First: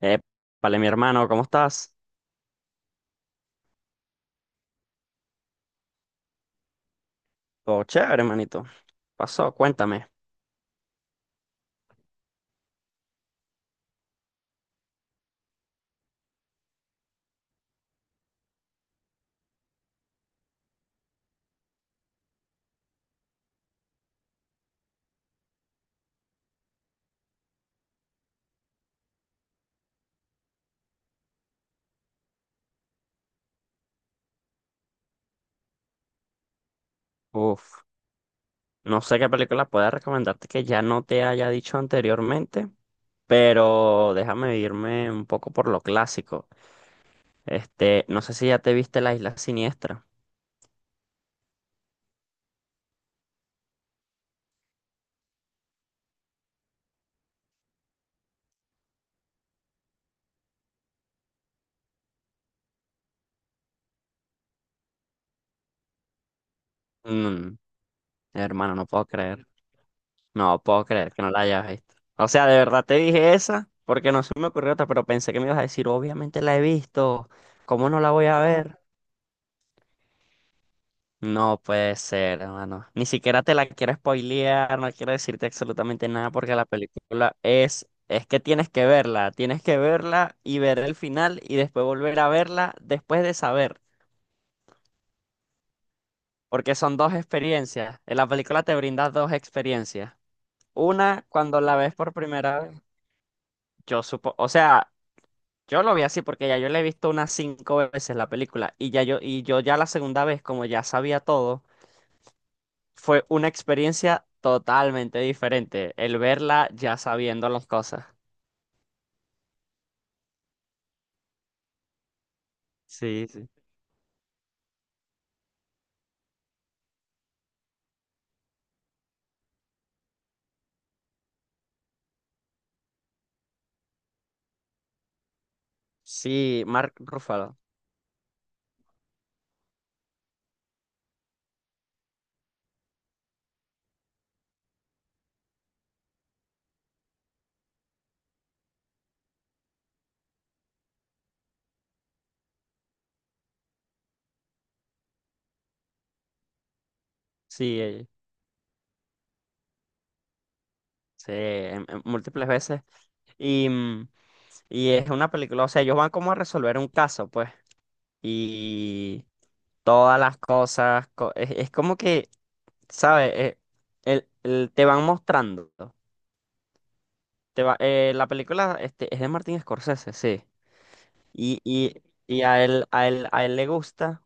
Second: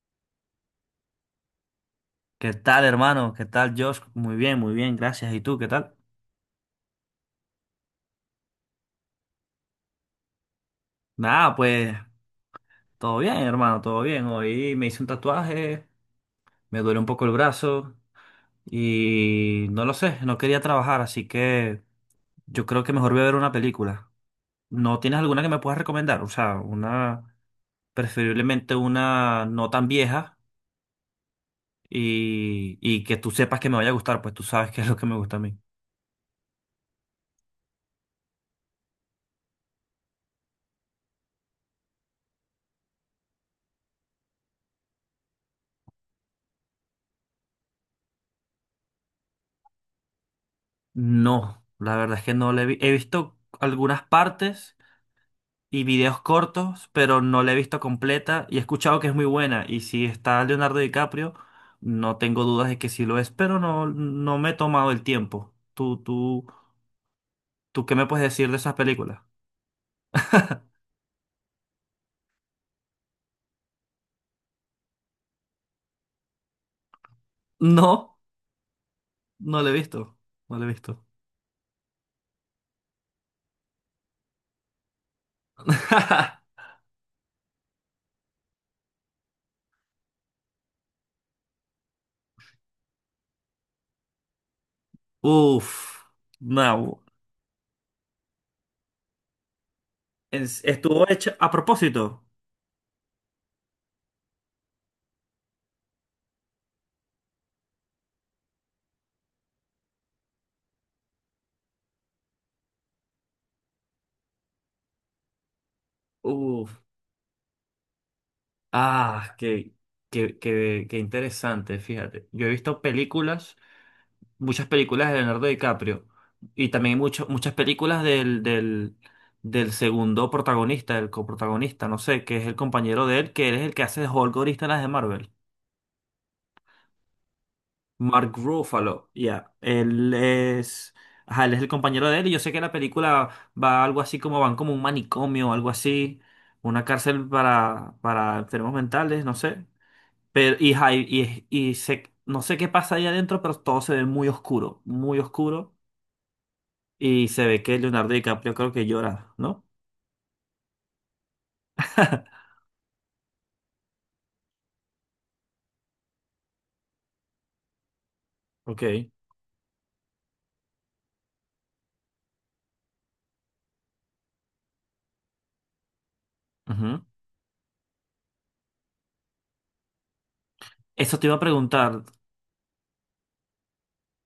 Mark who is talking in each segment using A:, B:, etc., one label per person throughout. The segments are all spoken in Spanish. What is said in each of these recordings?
A: Eh, vale, mi hermano, ¿cómo estás?
B: ¿Qué tal, hermano? ¿Qué tal, Josh? Muy bien, gracias. ¿Y tú, qué tal?
A: Todo chévere, hermanito. Pasó, cuéntame.
B: Nada, pues todo bien, hermano, todo bien. Hoy me hice un tatuaje, me duele un poco el brazo y no lo sé, no quería trabajar, así que yo creo que mejor voy a ver una película. ¿No tienes alguna que me puedas recomendar? O sea, una, preferiblemente una no tan vieja y que tú sepas que me vaya a gustar, pues tú sabes qué es lo que me gusta a mí.
A: Uf, no sé qué película pueda recomendarte que ya no te haya dicho anteriormente, pero déjame irme un poco por lo clásico. No sé si ya te viste La Isla Siniestra.
B: No, la verdad es que no le he vi- he visto algunas partes y videos cortos, pero no la he visto completa y he escuchado que es muy buena. Y si está Leonardo DiCaprio, no tengo dudas de que sí lo es, pero no, no me he tomado el tiempo. ¿
A: Mm,
B: tú qué me puedes decir de esas
A: Hermano, no puedo
B: películas?
A: creer. No puedo creer que no la hayas visto. O sea, de verdad te dije esa, porque no se me ocurrió otra, pero pensé que me ibas a decir, obviamente la he visto. ¿Cómo no la
B: No,
A: voy a ver?
B: no la he visto. No la he visto.
A: No puede ser, hermano. Ni siquiera te la quiero spoilear, no quiero decirte absolutamente nada porque la película es que tienes que verla y ver el final y después volver a verla después de saber,
B: Uf,
A: porque son
B: no.
A: dos experiencias. En la película te brinda dos experiencias.
B: Estuvo
A: Una,
B: hecho a
A: cuando la ves por
B: propósito.
A: primera vez, yo supo, o sea, yo lo vi así porque ya yo la he visto unas cinco veces la película y ya yo, y yo ya la segunda vez, como ya sabía todo. Fue una experiencia totalmente diferente el verla
B: Uf,
A: ya sabiendo las cosas.
B: ah, qué interesante, fíjate. Yo he visto
A: Sí, sí.
B: películas, muchas películas de Leonardo DiCaprio y también muchas películas del segundo protagonista, del coprotagonista, no sé, que es el compañero de él, que él es el que hace de Hulk ahorita en las de Marvel.
A: Sí, Mark Ruffalo.
B: Mark Ruffalo, ya. Él es. Ajá, él es el compañero de él y yo sé que la película va algo así como van como un manicomio, algo así, una cárcel para enfermos mentales, no sé. Pero, y, ajá, no sé qué pasa ahí adentro, pero todo se ve muy oscuro, muy oscuro. Y se ve que
A: Sí,
B: Leonardo DiCaprio creo que llora, ¿no?
A: sí, en múltiples veces. Y, y es una película, o sea, ellos van como a resolver un caso, pues.
B: Ok.
A: Y todas las cosas, es como que, ¿sabes? Te van mostrando.
B: Ujú.
A: La película es de Martin Scorsese, sí.
B: Eso te iba a preguntar.
A: Y a él, a él le gusta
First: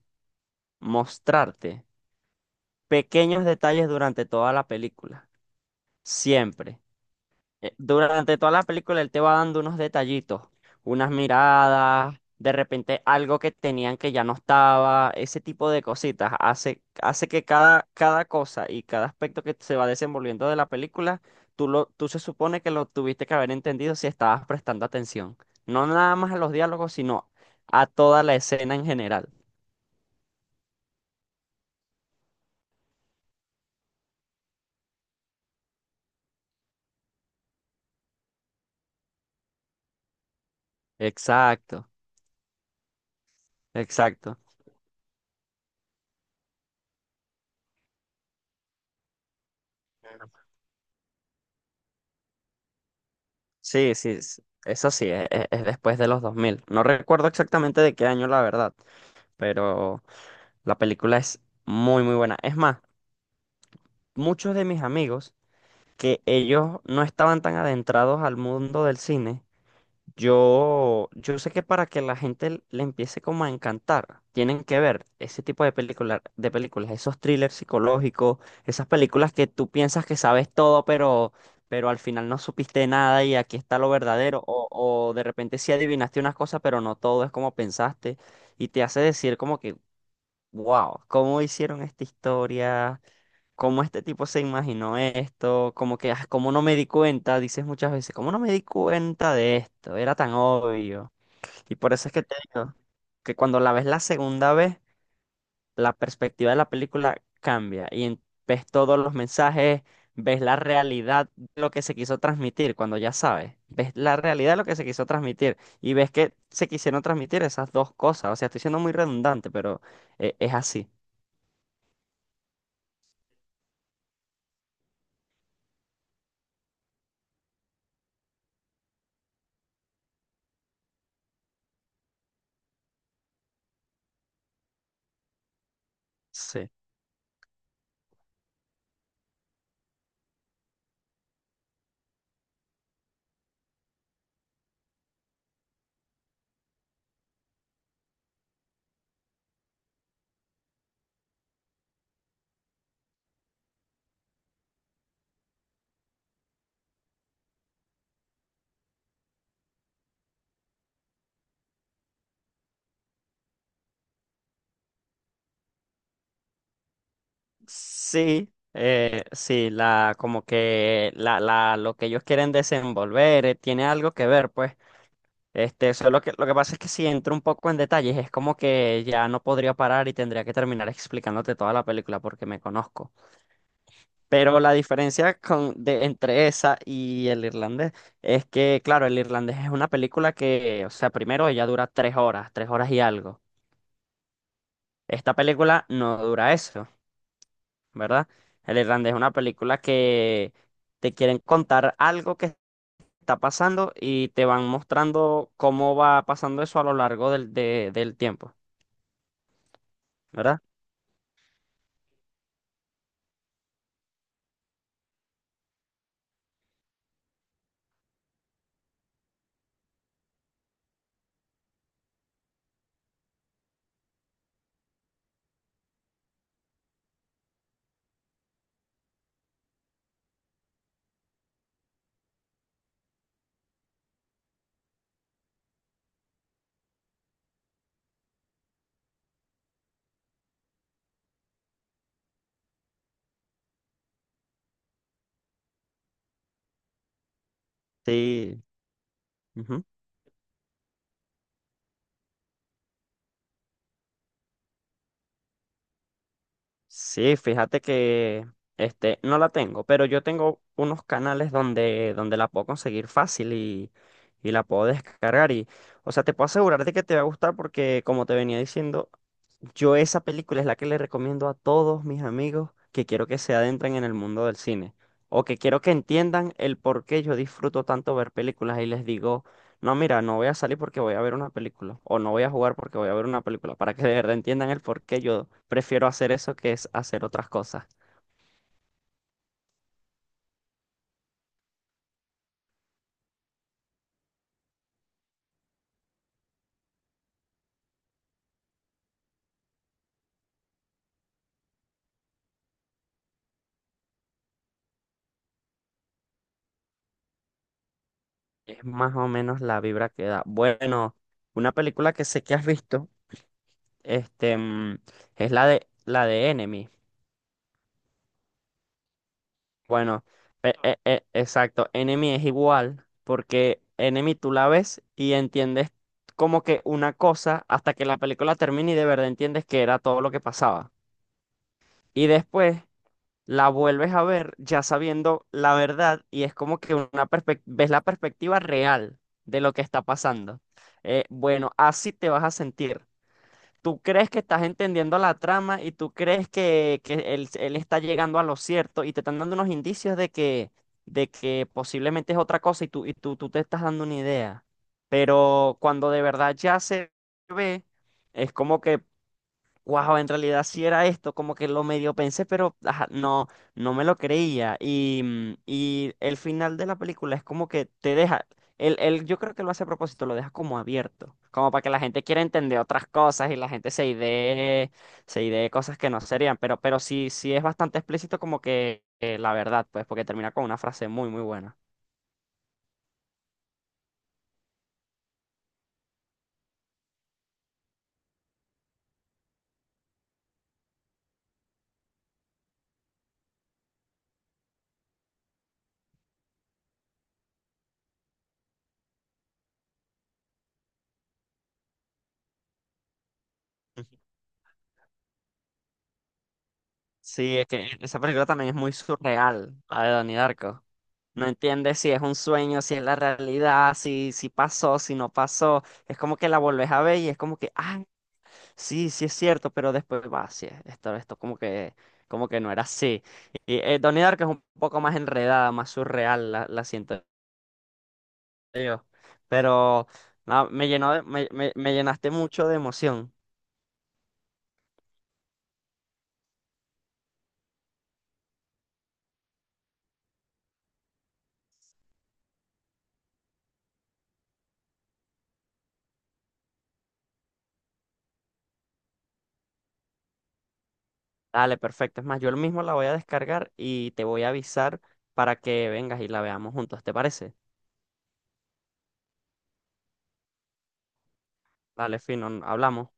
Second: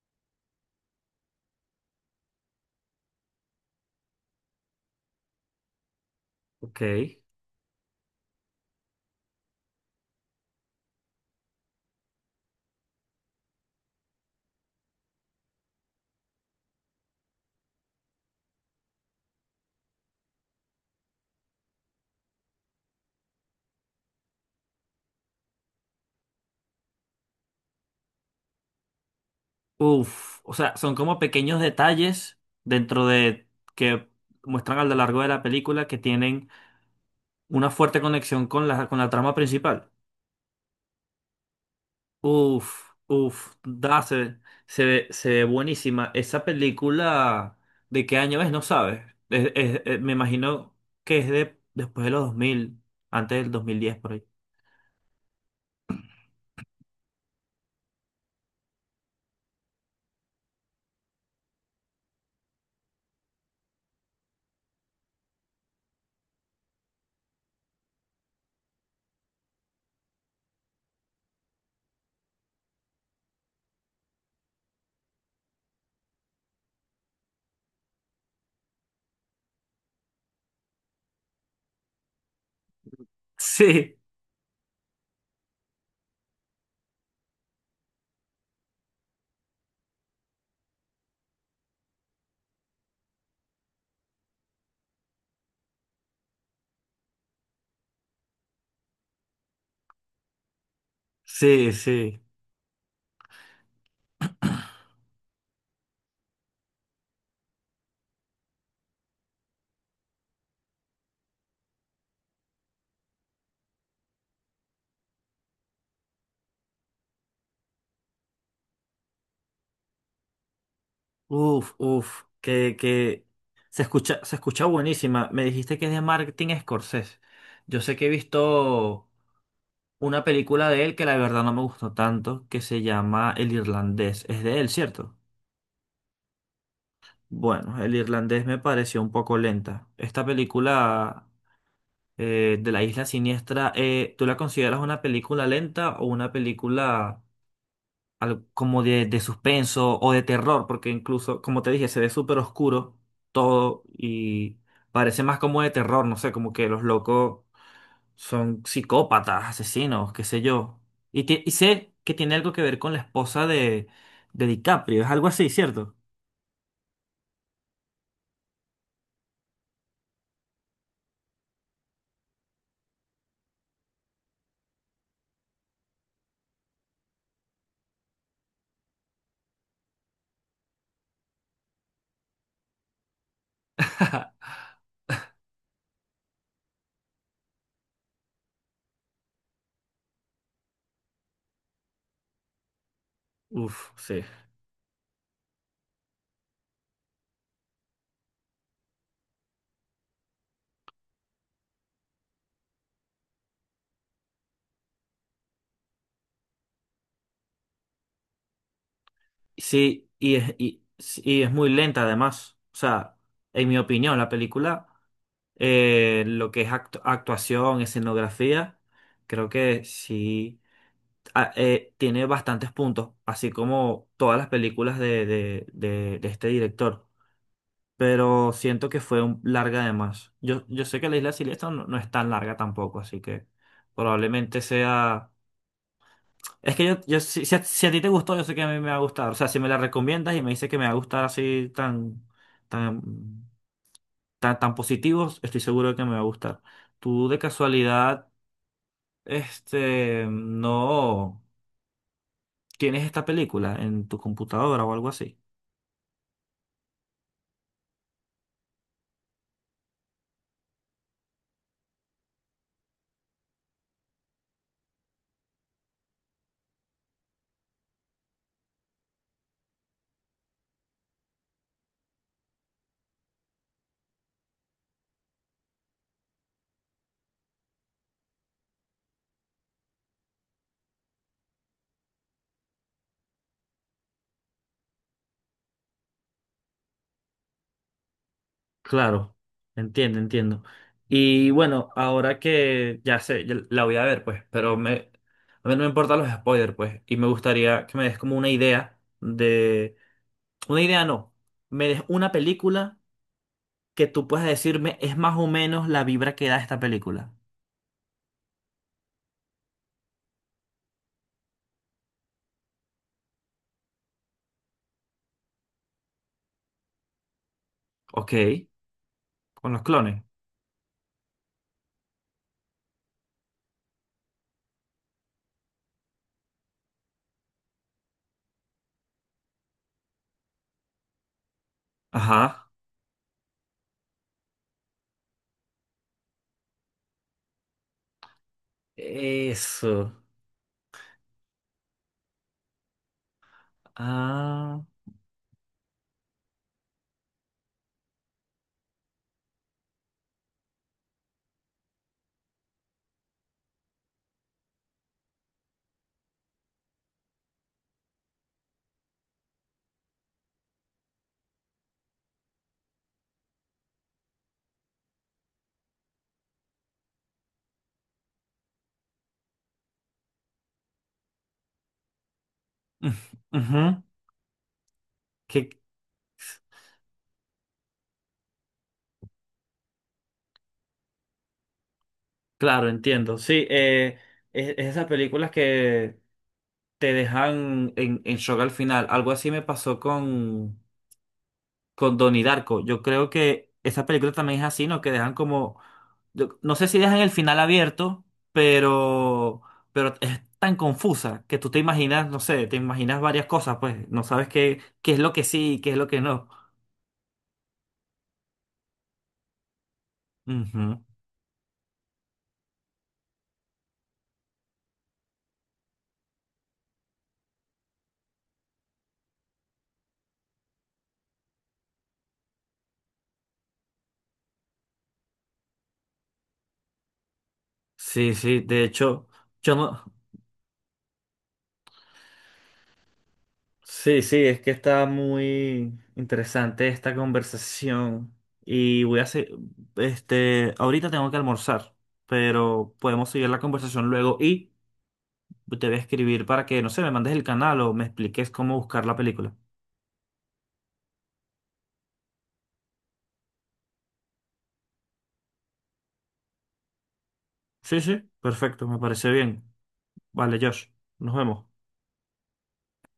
A: mostrarte pequeños detalles durante toda la película. Siempre.
B: Ok.
A: Durante toda la película él te va dando unos detallitos, unas miradas, de repente algo que tenían que ya no estaba, ese tipo de cositas. Hace que cada, cada cosa y cada aspecto que se va desenvolviendo de la película, tú, lo, tú se supone que lo tuviste que haber entendido si estabas prestando atención. No nada más a los diálogos, sino a toda la escena en general.
B: Uf. O sea, son como pequeños detalles dentro de que muestran a lo largo de la película que tienen una fuerte conexión con la trama principal.
A: Exacto,
B: Uf, uf.
A: exacto.
B: Se ve, se ve buenísima. Esa película, ¿de qué año es? No sabes. Me imagino que es de después de los 2000, antes del dos mil
A: Sí,
B: diez
A: sí,
B: por ahí.
A: eso sí, es, después de los 2000. No recuerdo exactamente de qué año, la verdad, pero la película es muy, muy buena. Es más, muchos de mis amigos que ellos no estaban tan adentrados al mundo del cine, yo sé que para que la gente le empiece como a encantar, tienen que ver ese tipo de películas, esos thrillers psicológicos, esas películas que tú piensas que sabes todo, pero al final no supiste nada y aquí está lo
B: Sí.
A: verdadero, o de repente sí adivinaste unas cosas, pero no todo es como pensaste, y te hace decir como que, wow, ¿cómo hicieron esta historia? ¿Cómo este tipo se imaginó esto? Como que, ah, cómo no me di cuenta, dices muchas veces, cómo no me di cuenta de esto, era tan obvio.
B: Sí,
A: Y por eso es
B: sí.
A: que te digo que cuando la ves la segunda vez, la perspectiva de la película cambia y ves todos los mensajes, ves la realidad de lo que se quiso transmitir, cuando ya sabes, ves la realidad de lo que se quiso transmitir y ves que se quisieron transmitir esas dos cosas. O sea, estoy siendo muy redundante, pero es así.
B: Uf, uf, que se escucha buenísima. Me dijiste que es de Martin Scorsese. Yo sé que he visto una película de él que la verdad no me gustó tanto, que se llama El Irlandés. Es de él, ¿cierto? Bueno, El Irlandés me pareció un poco lenta. Esta película, de la Isla Siniestra, ¿tú la consideras una película lenta o una película algo como de suspenso o de terror? Porque incluso, como te dije, se ve súper oscuro todo y parece más como de terror, no sé, como que los locos son psicópatas, asesinos, qué sé yo. Y, y sé que tiene algo que ver con la esposa de DiCaprio, es algo así, ¿cierto?
A: Sí, sí, como que lo que ellos quieren desenvolver tiene algo que ver, pues. Solo que lo que pasa es que si entro un poco en detalles, es como que ya no podría parar y tendría que terminar explicándote toda la película porque me conozco. Pero la diferencia entre esa y el irlandés es que, claro, el irlandés es una película que, o sea, primero ella dura tres horas y algo.
B: Uf, sí.
A: Esta película no dura eso. ¿Verdad? El Irlandés es una película que te quieren contar algo que está pasando y te van mostrando cómo va pasando eso a lo largo del tiempo,
B: Sí, y es,
A: ¿verdad?
B: y, sí, y es muy lenta además. O sea, en mi opinión, la película, lo que es actuación, escenografía, creo que sí, tiene bastantes puntos, así como todas las películas de este director. Pero siento que fue larga de más. Yo sé que la Isla Siniestra no, no es tan larga tampoco, así que probablemente sea. Es que yo, si a ti te gustó, yo sé que a mí me va a gustar. O sea, si me la recomiendas y me dices que me va a gustar así tan, tan positivos, estoy seguro de que me va a gustar. Tú de casualidad,
A: Sí. Ujú.
B: este, no, tienes esta película en tu computadora o algo así.
A: Sí, fíjate que no la tengo, pero yo tengo unos canales donde, donde la puedo conseguir fácil y la puedo descargar. Y, o sea, te puedo asegurar de que te va a gustar porque, como te venía diciendo, yo esa película es la que le recomiendo a todos mis amigos que quiero que se adentren en el mundo del cine o que quiero que entiendan el por qué yo disfruto tanto ver películas y les digo, no, mira, no voy a salir porque voy a ver una película o no voy a jugar porque voy a ver una película, para que de verdad entiendan el por qué yo prefiero hacer eso que es hacer otras cosas.
B: Claro, entiendo, entiendo. Y bueno, ahora que ya sé, ya la voy a ver, pues, pero me, a mí no me importan los spoilers, pues, y me gustaría que me des como una idea de, una idea no, me des una película que tú puedas decirme es más o menos la vibra que da esta película.
A: Es más o menos la vibra que da. Bueno, una película que sé que has visto, este, mm, es la de Enemy.
B: Ok, con los clones.
A: Bueno, exacto. Enemy es igual, porque Enemy tú la ves y entiendes como que una cosa hasta que la película termine y de verdad entiendes que era todo lo que pasaba. Y
B: Ajá.
A: después la vuelves a ver ya sabiendo la verdad y es como que ves la perspectiva real de lo que está
B: Eso.
A: pasando. Bueno, así te vas a sentir tú crees que estás
B: Ah.
A: entendiendo la trama y tú crees que, él está llegando a lo cierto y te están dando unos indicios de que posiblemente es otra cosa y tú, tú te estás dando una idea. Pero cuando de verdad ya se ve, es como que wow, en realidad sí era esto, como que lo medio pensé, pero ajá, no, no me lo creía. Y, y el final de la película es como que te deja, él yo creo que lo hace a propósito, lo deja como abierto, como para que la gente quiera entender otras cosas y la
B: Ujú.
A: gente se
B: ¿Qué,
A: idee cosas que no serían, pero sí, sí es bastante explícito como que la verdad, pues, porque termina con una frase muy, muy buena.
B: claro, entiendo. Sí, es esas películas que te dejan en shock al final. Algo así me pasó con Donnie Darko. Yo creo que esa película también es así, ¿no? Que dejan como, no sé si dejan el final abierto, pero, pero es tan confusa que tú te imaginas, no sé, te imaginas varias cosas, pues
A: Ujú.
B: no sabes qué, qué es lo que sí y qué es lo que no.
A: Sí, es que esa película también es muy surreal, la de Donnie Darko.
B: Ujú.
A: No entiendes si es un sueño, si es la realidad, si, si pasó, si no pasó. Es como que la volvés a ver y es como que, ah, sí, sí es cierto, pero después va, sí, esto como que no era así. Y Donnie Darko es un poco más enredada, más surreal, la siento
B: Sí, sí, de
A: yo.
B: hecho, yo
A: Pero
B: no.
A: no, me, me llenaste mucho de emoción.
B: Sí, sí, es que está muy interesante esta conversación y voy a hacer, este, ahorita tengo que almorzar, pero podemos seguir la conversación luego y te voy a escribir para que, no sé, me mandes el canal o me expliques cómo buscar la película.
A: Dale, perfecto. Es más, yo mismo la voy a descargar y te voy a avisar para que vengas y la veamos juntos, ¿te parece?
B: Sí, sí, perfecto, me parece bien. Vale, Josh, nos vemos.
A: Dale, fino, hablamos.